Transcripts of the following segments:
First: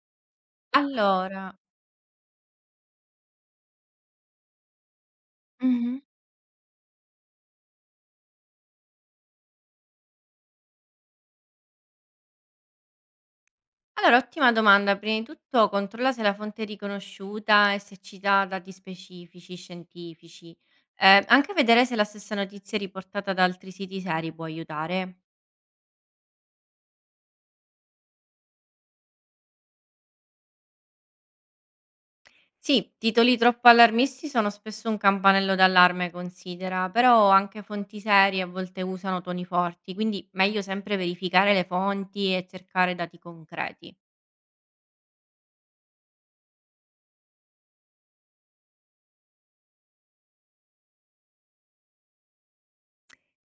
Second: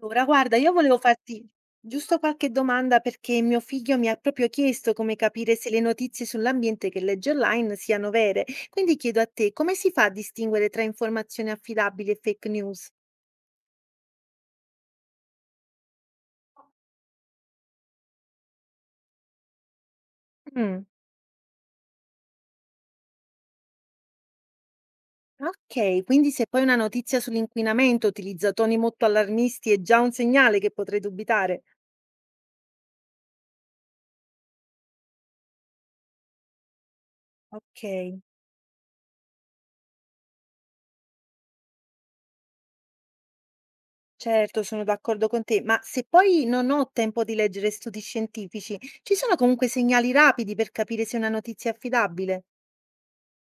Allora, guarda, io volevo farti Allora. giusto qualche domanda perché mio figlio mi ha proprio chiesto come capire se le Mh-mh. notizie sull'ambiente che legge online siano vere. Quindi chiedo a te, come si fa a distinguere tra informazioni affidabili e fake news? Allora, ottima domanda. Prima di tutto controlla se la fonte è riconosciuta e se cita dati specifici, scientifici. Mm. Anche vedere se la stessa notizia è riportata da altri siti seri può aiutare. Ok, quindi se poi una notizia sull'inquinamento utilizza toni molto allarmisti è già un segnale che potrei dubitare. Sì, titoli troppo allarmisti sono spesso un campanello d'allarme, considera, però anche Ok, fonti serie a volte usano toni forti, quindi meglio sempre verificare le fonti e cercare dati concreti. certo, sono d'accordo con te, ma se poi non ho tempo di leggere studi scientifici, ci sono comunque segnali rapidi per capire se una notizia è affidabile?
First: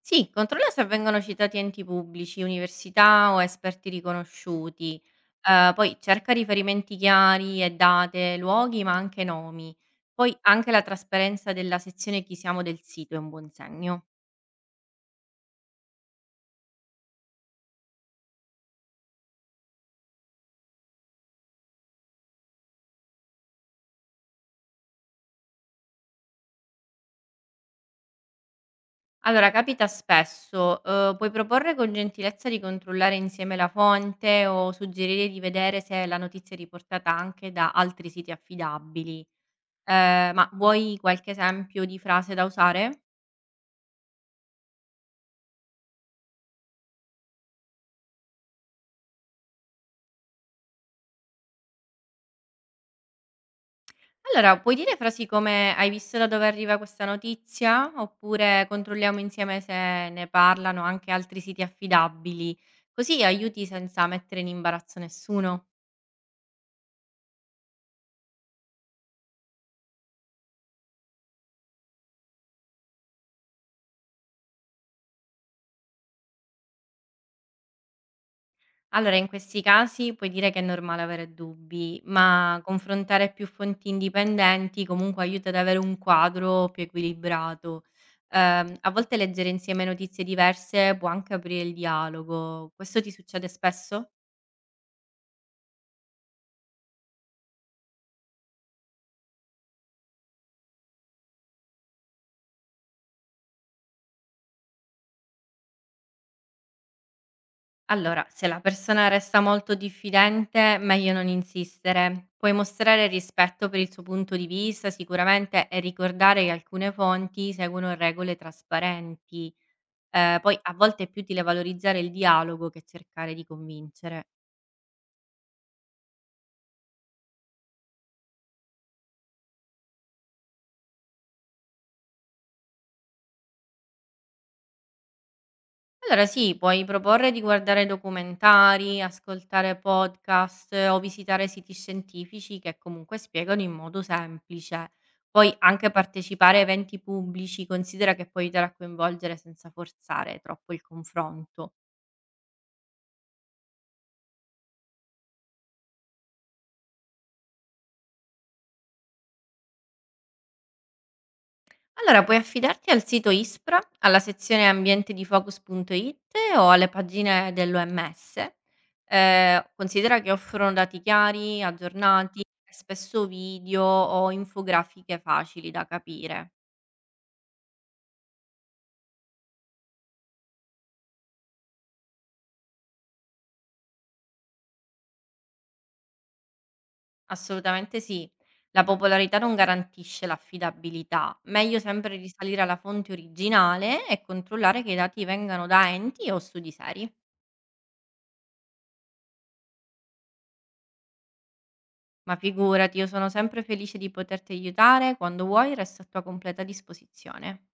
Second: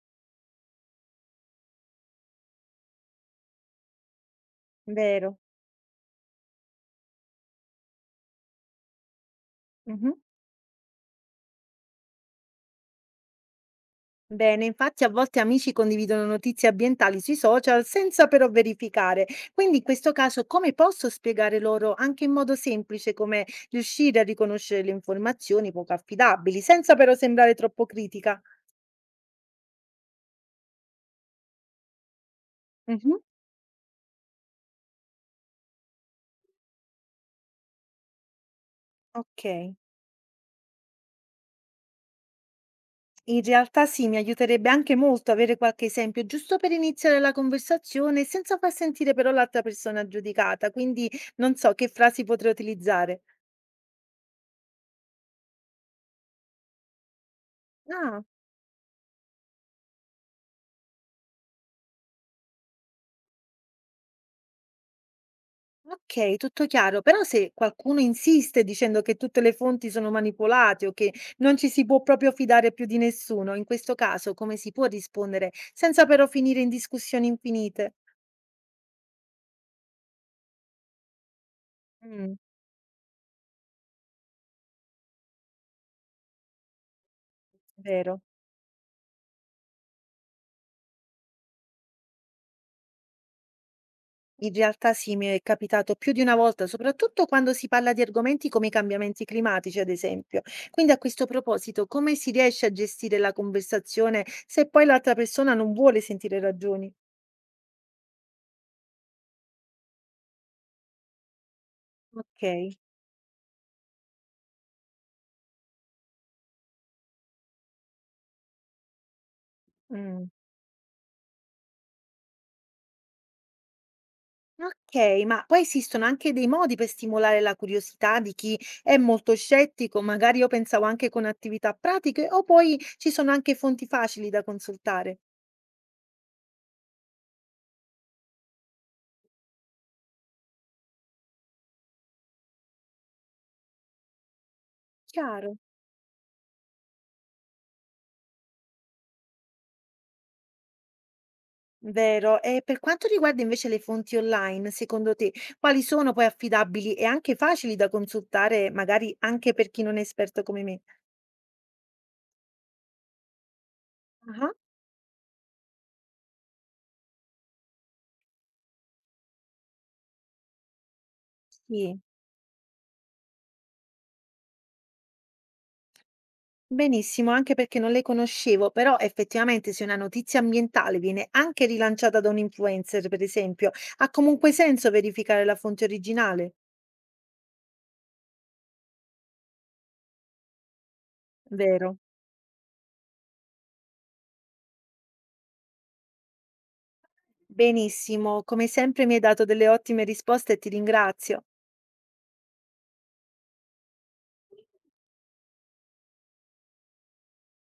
Sì, controlla se vengono citati enti pubblici, università o esperti riconosciuti. Vero. Poi cerca riferimenti chiari e date, luoghi, ma anche nomi. Mh-mh. Poi anche la trasparenza della sezione "Chi siamo" del sito è un buon segno. Bene, infatti a volte amici condividono notizie ambientali sui social senza però verificare. Quindi in questo caso come posso spiegare loro anche in modo semplice come riuscire a riconoscere le informazioni poco affidabili, senza però sembrare troppo critica? Allora, capita spesso, puoi proporre con gentilezza di controllare Mh-mh. insieme la fonte o suggerire di vedere se la notizia è riportata anche da altri siti affidabili. Ok. Ma vuoi qualche esempio di frase da usare? In realtà sì, mi aiuterebbe anche molto avere qualche esempio, giusto per iniziare la conversazione senza far sentire però l'altra persona giudicata. Quindi non so che frasi potrei utilizzare. Allora, puoi dire frasi come: "Hai visto da dove arriva questa notizia?" Ah. Oppure: "Controlliamo insieme se ne parlano anche altri siti affidabili." Così aiuti senza mettere in imbarazzo nessuno. Okay, tutto chiaro, però se qualcuno insiste dicendo che tutte le fonti sono manipolate o che non ci si può proprio fidare più di nessuno, in questo caso come si può rispondere senza però finire in discussioni infinite? Allora, in questi casi puoi dire che è normale avere dubbi, Mm. ma confrontare più fonti indipendenti comunque aiuta ad avere un quadro più equilibrato. Vero. A volte leggere insieme notizie diverse può anche aprire il dialogo. Questo ti succede spesso? In realtà sì, mi è capitato più di una volta, soprattutto quando si parla di argomenti come i cambiamenti climatici, ad esempio. Quindi a questo proposito, come si riesce a gestire la conversazione se poi l'altra persona non vuole sentire ragioni? Allora, se la persona resta molto diffidente, meglio non insistere. Puoi Ok. mostrare rispetto per il suo punto di vista sicuramente e ricordare che alcune fonti seguono regole trasparenti. Mm. Poi a volte è più utile valorizzare il dialogo che cercare di convincere. Okay, ma poi esistono anche dei modi per stimolare la curiosità di chi è molto scettico, magari io pensavo anche con attività pratiche, o poi ci sono anche fonti facili da consultare? Allora sì, puoi proporre di guardare documentari, ascoltare podcast, o visitare siti scientifici che comunque spiegano in modo semplice. Puoi Chiaro, anche partecipare a eventi pubblici, considera che può aiutare a coinvolgere senza forzare troppo il confronto. vero. E per quanto riguarda invece le fonti online, secondo te, quali sono poi affidabili e anche facili da consultare, magari anche per chi non è esperto come me? Allora, puoi affidarti al sito ISPRA, alla Ah-ah, sezione ambientedifocus.it o alle pagine dell'OMS. Considera che offrono dati chiari, sì. aggiornati, e spesso video o infografiche facili da capire. Benissimo, anche perché non le conoscevo, però effettivamente se una notizia ambientale viene anche rilanciata da un influencer, per esempio, ha comunque senso verificare la fonte originale, Assolutamente sì. La popolarità non garantisce l'affidabilità. Meglio vero? sempre risalire alla fonte originale e controllare che i dati vengano da enti o studi seri. Benissimo, come sempre mi hai dato delle ottime risposte e ti ringrazio. Ma figurati, io sono sempre felice di poterti aiutare, quando vuoi resto a tua completa disposizione.